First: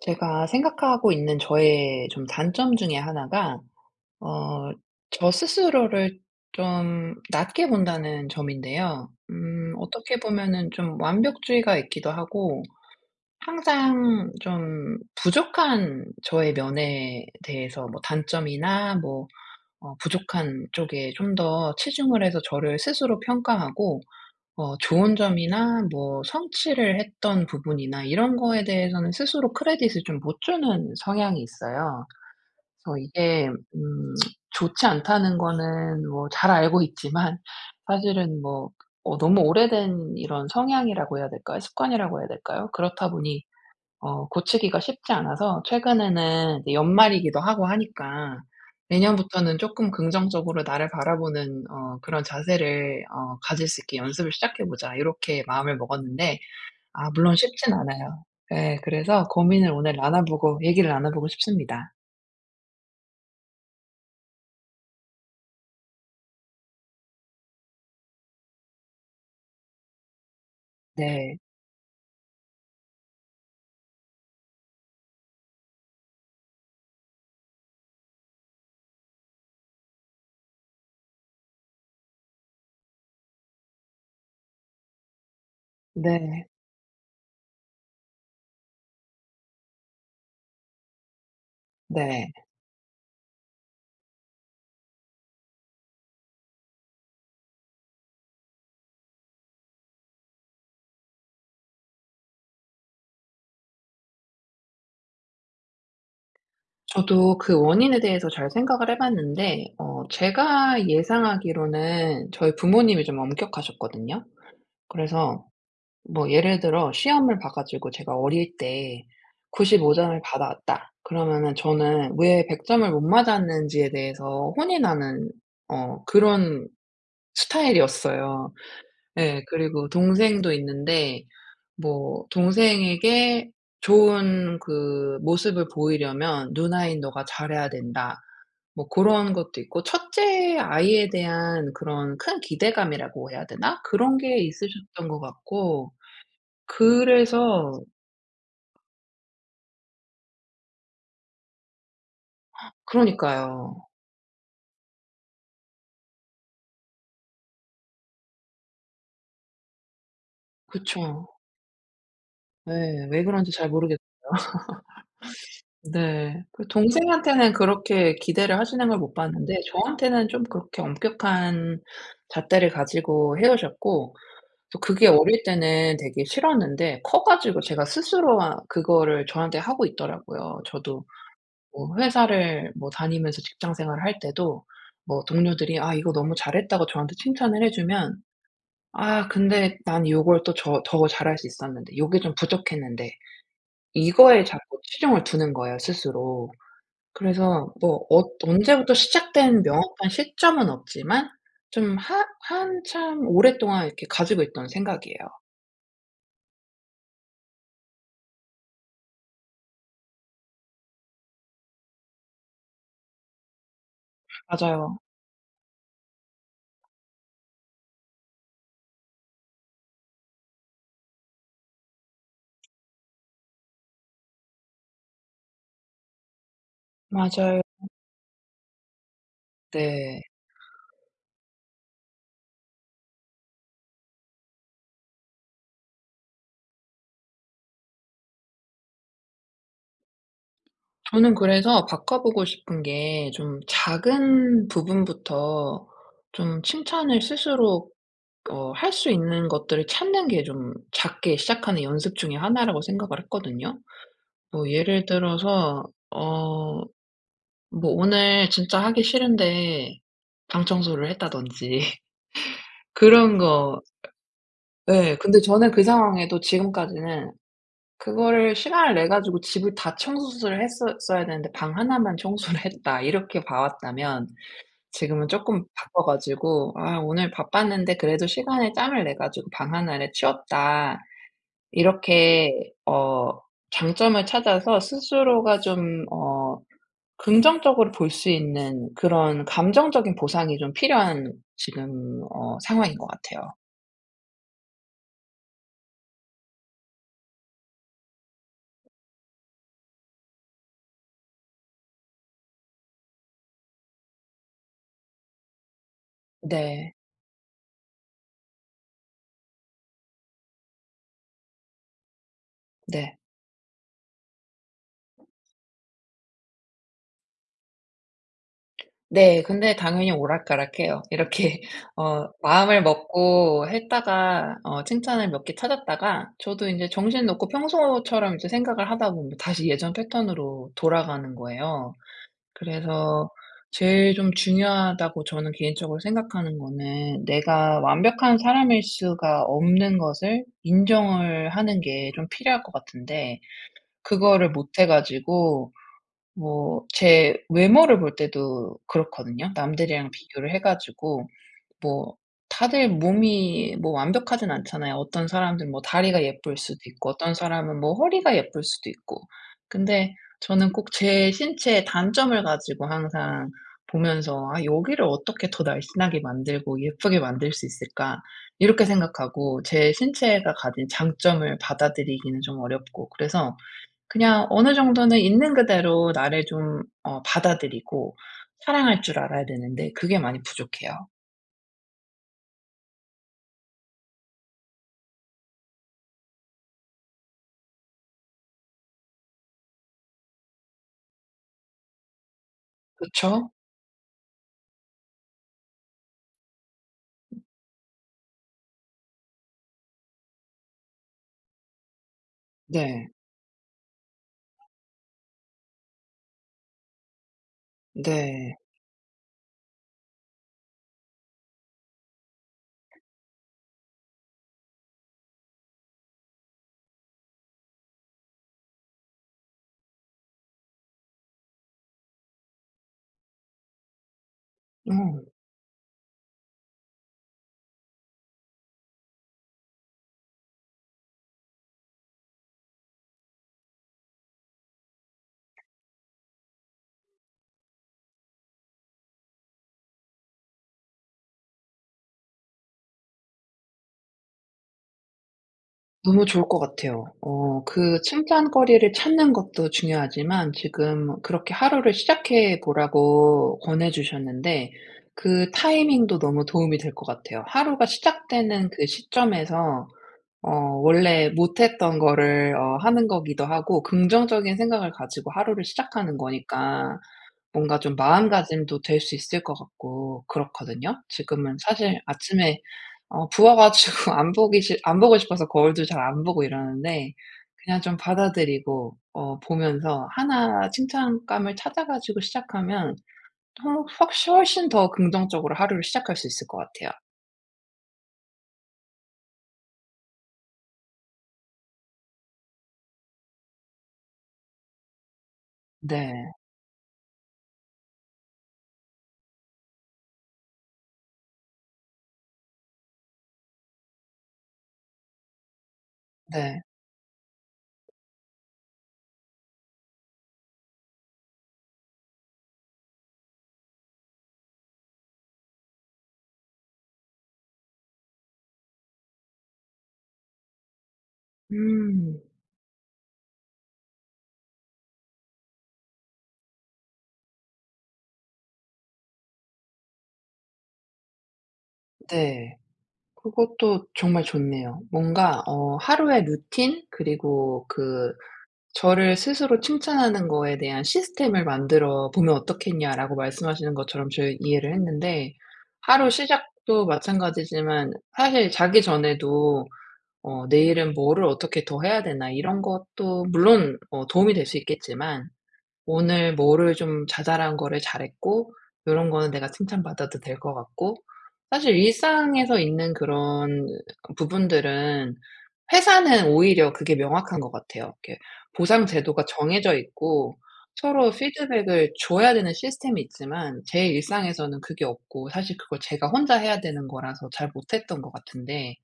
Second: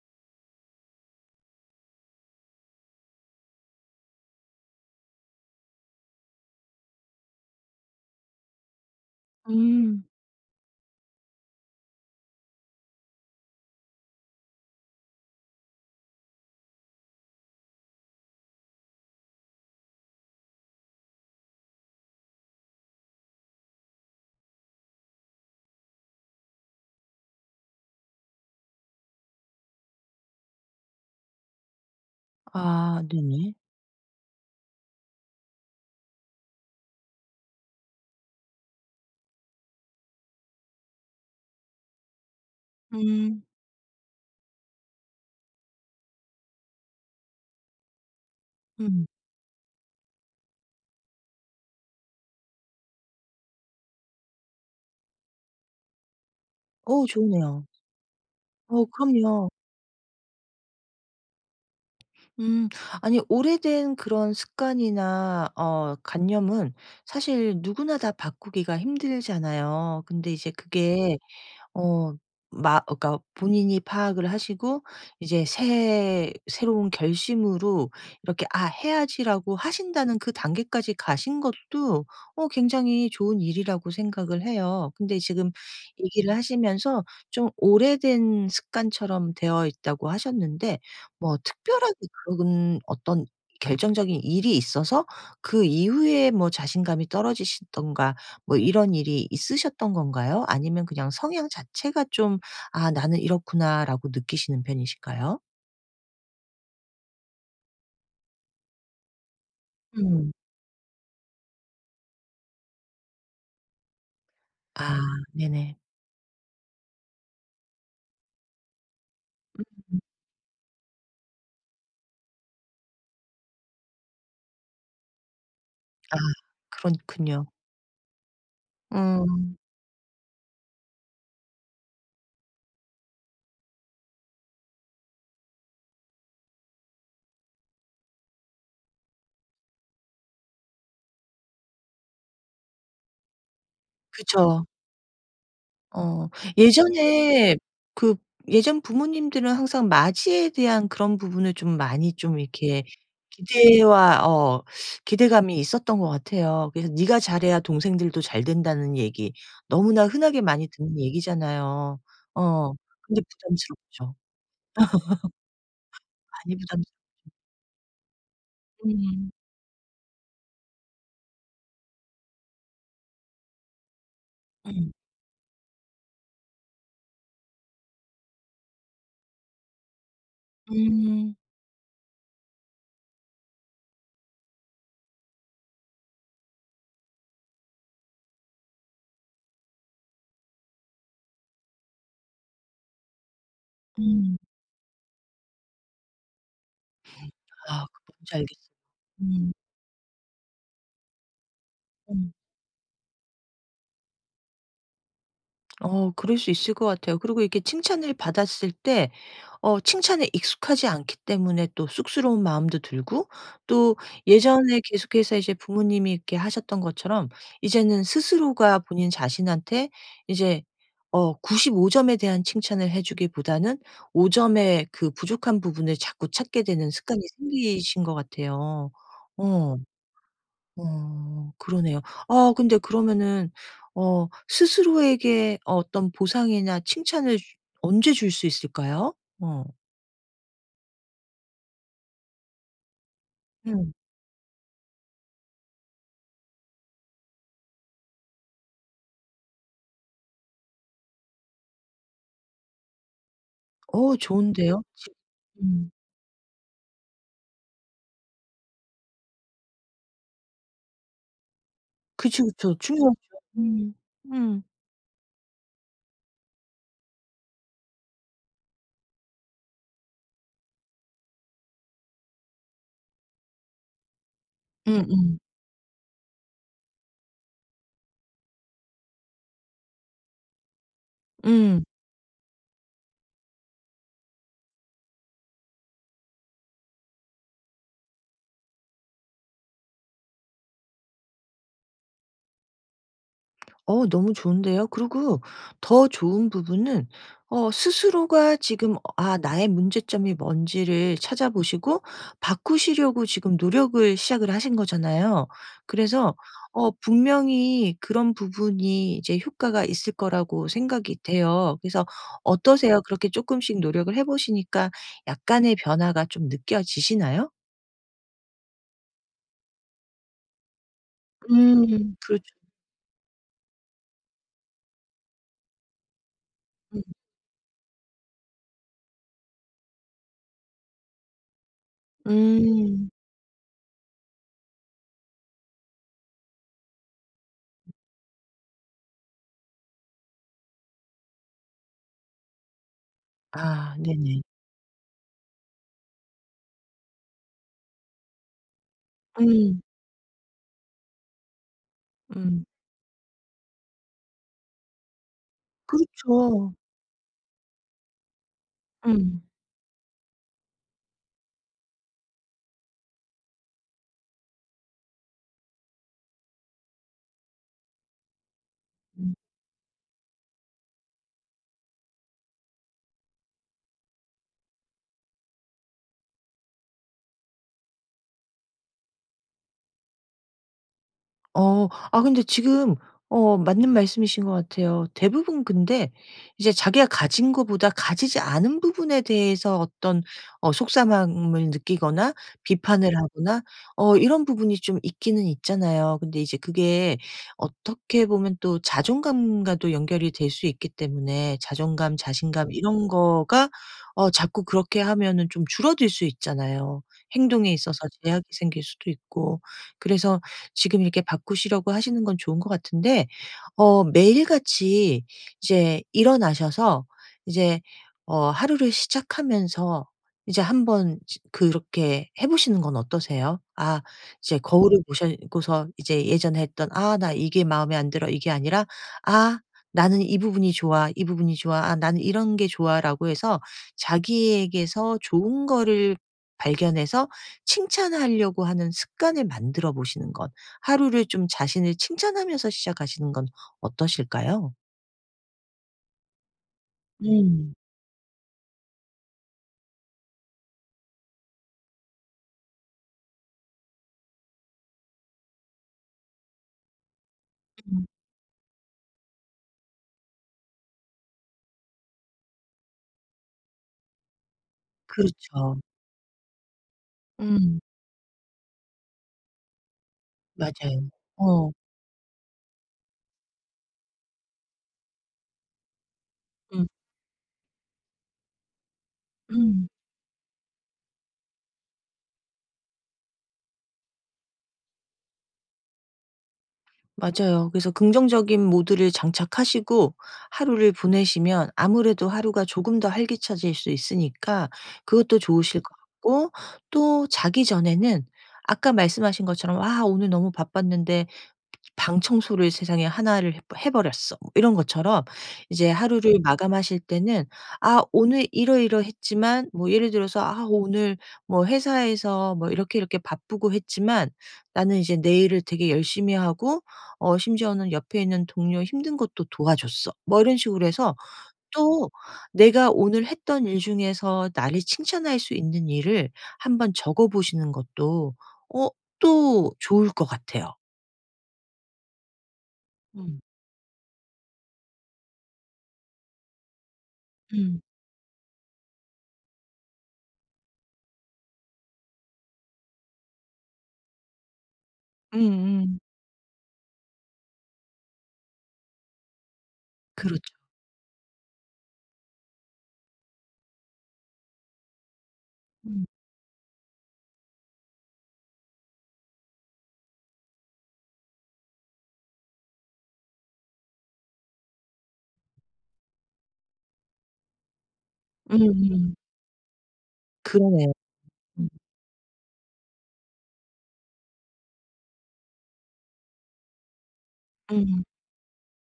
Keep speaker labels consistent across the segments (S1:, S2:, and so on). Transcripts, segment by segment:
S1: 제가 생각하고 있는 저의 좀 단점 중에 하나가 어 저 스스로를 좀 낮게 본다는 점인데요.
S2: 음.
S1: 어떻게 보면은 좀 완벽주의가 있기도 하고 항상 좀 부족한 저의 면에 대해서 뭐 단점이나 뭐 부족한 쪽에 좀 더 치중을 해서 저를 스스로 평가하고 좋은 점이나 뭐 성취를 했던 부분이나 이런 거에 대해서는 스스로 크레딧을 좀 못 주는 성향이 있어요. 그래서
S2: 아
S1: 이게
S2: 네네.
S1: 음 좋지 않다는 거는 뭐 잘 알고 있지만 사실은 뭐 너무 오래된 이런 성향이라고 해야 될까요? 습관이라고 해야 될까요? 그렇다 보니
S2: 음.
S1: 고치기가 쉽지 않아서 최근에는 이제 연말이기도 하고 하니까
S2: 음.
S1: 내년부터는 조금 긍정적으로 나를 바라보는 그런 자세를 '가질 수 있게 연습을 시작해 보자.' 이렇게 마음을 먹었는데 아 물론
S2: 좋으네요.
S1: 쉽진 않아요. 네, 그래서
S2: 그럼요.
S1: 고민을 오늘 나눠 보고 얘기를 나눠 보고 싶습니다.
S2: 음. 아니 오래된 그런 습관이나 관념은 사실 누구나 다 바꾸기가 힘들잖아요. 근데 이제 그게
S1: 네.
S2: 어 마 그러니까 본인이 파악을 하시고 이제 새 새로운 결심으로 이렇게 '아 해야지.'라고 하신다는 그 단계까지 가신 것도 굉장히 좋은 일이라고 생각을 해요. 근데 지금 얘기를
S1: 네.
S2: 하시면서 좀 오래된 습관처럼 되어 있다고 하셨는데 뭐 특별하게
S1: 네.
S2: 그런 어떤 결정적인 일이 있어서 그 이후에 뭐 자신감이 떨어지시든가 뭐 이런 일이 있으셨던 건가요? 아니면 그냥 성향 자체가 좀 '아 나는 이렇구나.'라고 느끼시는 편이실까요?
S1: 저도 그 원인에 대해서 잘 생각을 해 봤는데
S2: 음.
S1: 제가 예상하기로는 저희 부모님이 좀 엄격하셨거든요.
S2: 아
S1: 그래서
S2: 네네.
S1: 뭐 예를 들어 시험을 봐 가지고 제가 어릴 때 95
S2: 음.
S1: 점을 받아왔다. 그러면은 저는 왜 100 점을 못 맞았는지에 대해서 혼이 나는
S2: 아
S1: 그런
S2: 그렇군요.
S1: 스타일이었어요. 예.
S2: 음.
S1: 그리고 동생도 있는데 뭐 동생에게 좋은 그 모습을 보이려면 "누나인 너가 잘해야 된다." 뭐 고런 것도 있고 첫째 아이에 대한 그런 큰 기대감이라고 해야 되나? 그런 게
S2: 그쵸.
S1: 있으셨던 것 같고
S2: 어. 예전에
S1: 그래서
S2: 그 예전 부모님들은 항상 맞이에 대한 그런 부분을 좀 많이 좀 이렇게
S1: 그러니까요.
S2: 기대와 기대감이 있었던 것 같아요. 그래서 "네가 잘해야 동생들도 잘 된다."는 얘기 너무나 흔하게 많이 듣는
S1: 그쵸.
S2: 얘기잖아요. 어.
S1: 예.
S2: 근데
S1: 왜 그런지 잘 모르겠.
S2: 부담스럽죠.
S1: 네.
S2: 많이
S1: 그
S2: 부담스럽죠.
S1: 동생한테는 그렇게 기대를 하시는 걸 못
S2: 음.
S1: 봤는데 저한테는 좀 그렇게 엄격한 잣대를 가지고 헤어졌고 또
S2: 음.
S1: 그게 어릴 때는 되게 싫었는데 커 가지고 제가 스스로 아 그거를 저한테 하고 있더라고요.
S2: 음.
S1: 저도
S2: 음.
S1: 뭐 회사를 뭐 다니면서 직장 생활을 할 때도 뭐 동료들이 "아 이거 너무 잘했다."고 저한테 칭찬을 해 주면 아 근데 난 요걸 또 저 더 잘할 수 있었는데 요게 좀 부족했는데
S2: 음.
S1: 이거에 자꾸 치중을 두는 거예요 스스로. 그래서
S2: 아
S1: 뭐
S2: 뭔지 알겠어요.
S1: 언제부터
S2: 음.
S1: 시작된 명확한 시점은 없지만 좀 하
S2: 음.
S1: 한참 오랫동안 이렇게 가지고 있던 생각이에요.
S2: 그럴 수 있을 것 같아요. 그리고 이렇게 칭찬을 받았을 때 칭찬에 익숙하지 않기 때문에 또 쑥스러운 마음도 들고 또 예전에
S1: 맞아요.
S2: 계속해서 이제 부모님이 이렇게 하셨던 것처럼 이제는 스스로가 본인 자신한테 이제 95 점에 대한 칭찬을 해 주기보다는 5 점의 그 부족한 부분을 자꾸 찾게 되는 습관이
S1: 맞아요.
S2: 생기신 것 같아요. 어.
S1: 네.
S2: 그러네요. 아 근데 그러면은 스스로에게 어떤 보상이나 칭찬을 주 언제 줄 수 있을까요? 어.
S1: 저는 그래서 바꿔보고 싶은 게 좀
S2: 음.
S1: 작은 부분부터 좀 칭찬을 스스로 할 수 있는 것들을 찾는 게 좀 작게 시작하는 연습 중에 하나라고 생각을 했거든요. 뭐
S2: 좋은데요.
S1: 예를
S2: 지
S1: 들어서
S2: 음.
S1: 어 뭐 오늘 진짜 하기 싫은데 방 청소를 했다든지
S2: 그쵸, 그쵸. 중요하죠.
S1: 그런 거.
S2: 음. 음.
S1: 네. 근데 저는 그 상황에도 지금까지는 그거를 시간을 내 가지고 집을 다 청소를 했었어야 되는데 '방 하나만 청소를 했다.' 이렇게 봐 왔다면
S2: 음음.
S1: 지금은
S2: 음.
S1: 조금 바꿔 가지고 '아 오늘 바빴는데 그래도 시간에 짬을 내 가지고 방 하나를 치웠다.'
S2: 음.
S1: 이렇게 장점을 찾아서 스스로가 좀 긍정적으로 볼 수 있는 그런 감정적인 보상이 좀 필요한 지금 상황인 것 같아요.
S2: 너무 좋은데요. 그리고 더 좋은 부분은 스스로가 지금 나의 문제점이 뭔지를 찾아보시고 바꾸시려고 지금 노력을 시작을 하신 거잖아요. 그래서
S1: 네.
S2: 분명히 그런 부분이 이제 효과가 있을 거라고 생각이 돼요. 그래서 어떠세요?
S1: 네.
S2: 그렇게 조금씩 노력을 해 보시니까 약간의 변화가 좀 느껴지시나요?
S1: 네. 근데 당연히 오락가락해요. 이렇게
S2: 그렇죠.
S1: 마음을 먹고 했다가 칭찬을 몇 개 찾았다가 저도 인제
S2: 음.
S1: 정신 놓고 평소처럼 이제 생각을 하다 보면 다시 예전 패턴으로 돌아가는 거예요.
S2: 음.
S1: 그래서 제일 좀 중요하다고 저는 개인적으로 생각하는 거는 내가 완벽한 사람일 수가 없는 것을 인정을 하는 게 좀 필요할 것 같은데
S2: 아 네네.
S1: 그거를 못 해 가지고 뭐 제 외모를 볼 때도 그렇거든요.
S2: 음.
S1: 남들이랑 비교를 해 가지고 뭐
S2: 음.
S1: 다들 몸이 뭐 완벽하진 않잖아요. 어떤 사람들은 뭐 다리가 예쁠
S2: 그렇죠.
S1: 수도 있고 어떤 사람은 뭐 허리가 예쁠 수도 있고.
S2: 음.
S1: 근데 저는 꼭 제 신체의 단점을 가지고 항상 보면서 '아 여기를 어떻게 더 날씬하게 만들고 예쁘게 만들 수 있을까?' 이렇게
S2: 음.
S1: 생각하고 제 신체가 가진 장점을 받아들이기는 좀 어렵고 그래서 그냥 어느 정도는 있는 그대로 나를 좀 받아들이고 사랑할 줄 알아야 되는데 그게 많이 부족해요.
S2: 어. 아 근데 지금 맞는 말씀이신 것 같아요. 대부분 근데 이제 자기가 가진 거보다 가지지 않은 부분에 대해서 어떤 속상함을 느끼거나 비판을
S1: 그쵸?
S2: 하거나 이런 부분이 좀 있기는 있잖아요. 근데 이제 그게 어떻게 보면 또 자존감과도 연결이 될 수 있기 때문에 자존감, 자신감 이런
S1: 네.
S2: 거가 자꾸 그렇게 하면은 좀 줄어들 수 있잖아요. 행동에 있어서 제약이
S1: 네.
S2: 생길 수도 있고. 그래서 지금 이렇게 바꾸시려고 하시는 건 좋은 것 같은데 매일같이 이제 일어나셔서 이제 하루를 시작하면서 이제 한번 지 그렇게 해 보시는 건 어떠세요? 아 이제 거울을
S1: 음.
S2: 보시고서 이제 예전에 했던 '아 나 이게 마음에 안 들어.' 이게 아니라 '아 나는 이 부분이 좋아. 이 부분이 좋아. 아 나는 이런 게 좋아.'라고 해서 자기에게서 좋은 거를 발견해서 칭찬하려고 하는 습관을 만들어 보시는 것. 하루를 좀 자신을 칭찬하면서 시작하시는 건 어떠실까요?
S1: 너무 좋을 것 같아요.
S2: 음.
S1: 그 칭찬거리를 찾는 것도 중요하지만 지금 그렇게 하루를 시작해 보라고 권해 주셨는데 그 타이밍도 너무 도움이 될 것 같아요. 하루가
S2: 음.
S1: 시작되는 그 시점에서 어 원래 못했던 거를 하는 거기도 하고 긍정적인 생각을 가지고 하루를
S2: 그렇죠.
S1: 시작하는 거니까 뭔가
S2: 음.
S1: 좀 마음가짐도 될 수 있을 것 같고 그렇거든요.
S2: 맞아요.
S1: 지금은
S2: 어.
S1: 사실 아침에 부어 가지고 안 보기 싫 안 보고 싶어서 거울도 잘 안 보고
S2: 음.
S1: 이러는데 그냥 좀 받아들이고
S2: 음.
S1: 보면서 하나 칭찬감을 찾아 가지고 시작하면 통 확시 훨씬 더 긍정적으로 하루를 시작할 수 있을 것 같아요.
S2: 맞아요. 그래서 긍정적인 모드를 장착하시고 하루를 보내시면 아무래도 하루가 조금 더 활기차질 수 있으니까 그것도 좋으실 것
S1: 네.
S2: 같고 또 자기 전에는 아까 말씀하신 것처럼 '아 오늘 너무 바빴는데' 방 청소를 세상에 하나를 해 버렸어. 뭐 이런 것처럼 이제 하루를
S1: 네.
S2: 마감하실 때는 아 오늘 이러이러했지만 뭐 예를 들어서 아 오늘 뭐 회사에서 뭐 이렇게 이렇게 바쁘고 했지만 나는 이제 내 일을 되게 열심히 하고 심지어는 옆에 있는 동료 힘든 것도 도와줬어. 뭐 이런 식으로 해서 또
S1: 음.
S2: 내가 오늘 했던 일 중에서 나를 칭찬할 수 있는 일을 한번 적어 보시는 것도 어 또 좋을 것 같아요.
S1: 네. 그것도 정말 좋네요. 뭔가 하루의 루틴 그리고
S2: 음.
S1: 그 저를 스스로 칭찬하는 거에 대한 시스템을 만들어 보면 어떻겠냐라고 말씀하시는 것처럼 저 이해를 했는데
S2: 음음.
S1: 하루 시작도 마찬가지지만 사실 자기 전에도
S2: 그렇죠.
S1: '내일은 뭐를 어떻게 더 해야 되나.' 이런 것도 물론 도움이 될 수 있겠지만
S2: 음.
S1: 오늘 뭐를 좀 자잘한 거를 잘했고 요런 거는 내가 칭찬받아도 될 것 같고 사실 일상에서 있는 그런 부분들은 회사는 오히려 그게 명확한 것 같아요. 이렇게 보상
S2: 음음.
S1: 제도가 정해져 있고
S2: 그러네요.
S1: 서로
S2: 음.
S1: 피드백을 줘야 되는 시스템이 있지만 제 일상에서는 그게 없고 사실 그걸 제가 혼자 해야 되는 거라서 잘 못했던
S2: 음.
S1: 것 같은데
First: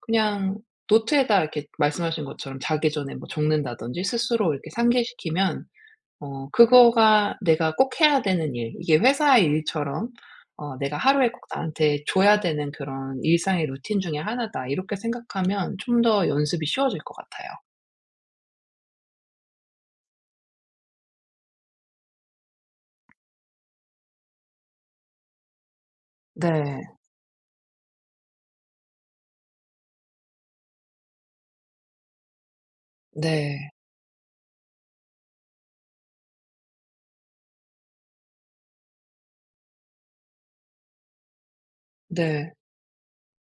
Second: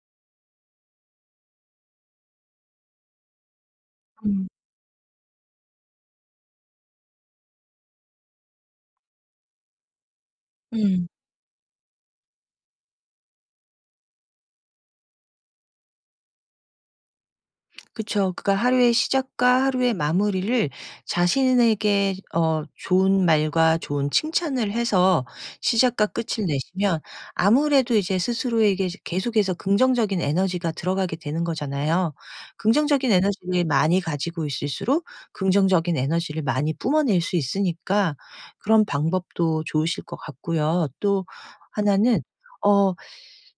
S1: 그냥 노트에다 이렇게 말씀하신 것처럼 자기 전에 뭐 적는다든지
S2: 음.
S1: 스스로 이렇게 상기시키면 그거가 내가 꼭 해야 되는 일 이게 회사의 일처럼 '내가
S2: 음.
S1: 하루에 꼭 나한테 줘야 되는 그런 일상의 루틴 중에 하나다.' 이렇게 생각하면 좀 더 연습이 쉬워질 것 같아요.
S2: 그쵸. 그러니까 하루의 시작과 하루의 마무리를 자신에게 좋은 말과 좋은 칭찬을 해서 시작과 끝을
S1: 네.
S2: 내시면 아무래도 이제 스스로에게 계속해서 긍정적인 에너지가 들어가게 되는 거잖아요. 긍정적인 에너지를
S1: 네.
S2: 많이 가지고 있을수록 긍정적인 에너지를 많이 뿜어낼 수 있으니까 그런 방법도 좋으실 것 같고요. 또 하나는
S1: 네.
S2: 어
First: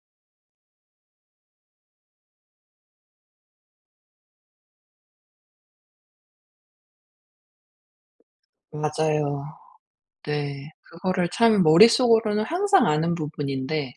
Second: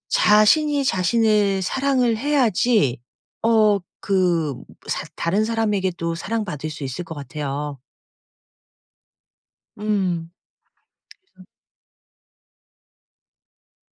S2: 자신이 자신을 사랑을 해야지 어 그 사 다른 사람에게도 사랑받을 수 있을 것 같아요.
S1: 맞아요.
S2: 음.
S1: 네. 그거를
S2: 그래서
S1: 참 머릿속으로는 항상 아는 부분인데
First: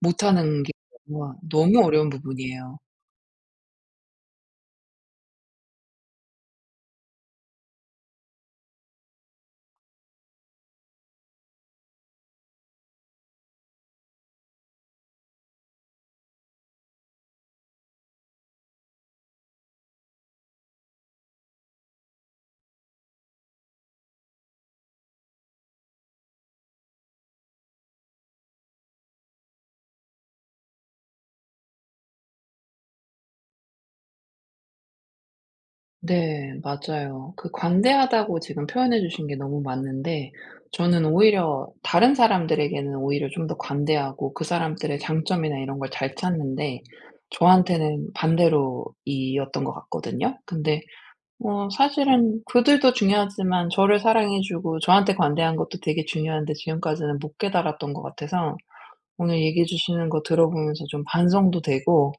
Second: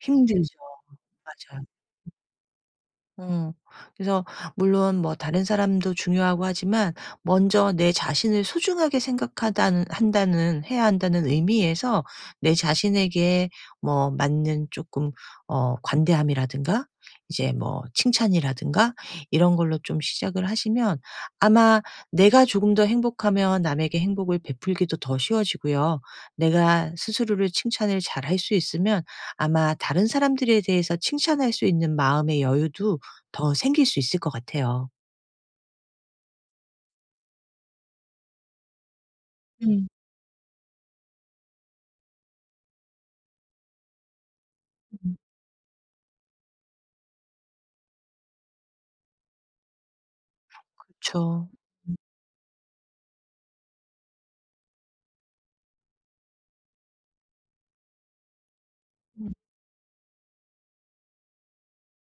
S2: 힘들죠.
S1: 못하는 게 너무
S2: 맞아요.
S1: 너무 어려운 부분이에요.
S2: 어. 그래서 물론 뭐 다른 사람도 중요하고 하지만 먼저 내 자신을 소중하게 생각하다는 한다는 해야 한다는 의미에서 내 자신에게 뭐 맞는 조금 관대함이라든가 이제 뭐 칭찬이라든가 이런 걸로 좀 시작을 하시면 아마 내가 조금 더 행복하면 남에게 행복을 베풀기도 더 쉬워지고요. 내가 스스로를 칭찬을 잘 할 수 있으면 아마 다른 사람들에 대해서 칭찬할 수 있는 마음의 여유도 더 생길 수 있을 것 같아요.
S1: 네. 맞아요. 그 관대하다고 지금 표현해 주신 게 너무
S2: 음.
S1: 맞는데 저는 오히려 다른 사람들에게는 오히려 좀 더 관대하고 그 사람들의
S2: 음.
S1: 장점이나 이런 걸 잘 찾는데 저한테는 반대로 이었던 것 같거든요. 근데
S2: 그쵸.
S1: 사실은 그들도 중요하지만 저를 사랑해 주고 저한테 관대한 것도 되게 중요한데 지금까지는 못 깨달았던 것 같아서
S2: 음.
S1: 오늘 얘기해 주시는 거 들어보면서 좀 반성도 되고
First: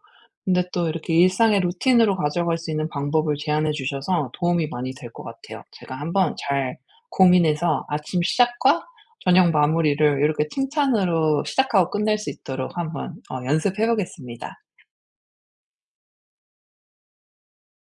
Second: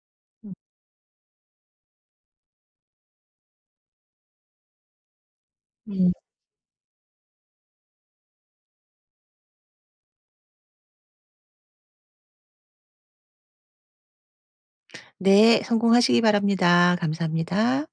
S2: 음.
S1: 근데 또 이렇게 일상의 루틴으로 가져갈 수 있는 방법을 제안해 주셔서 도움이 많이 될 것 같아요. 제가
S2: 음.
S1: 한번 잘 고민해서 아침 시작과 저녁 마무리를 이렇게 칭찬으로 시작하고 끝낼 수 있도록 한번 연습해 보겠습니다.
S2: 네. 성공하시기 바랍니다. 감사합니다.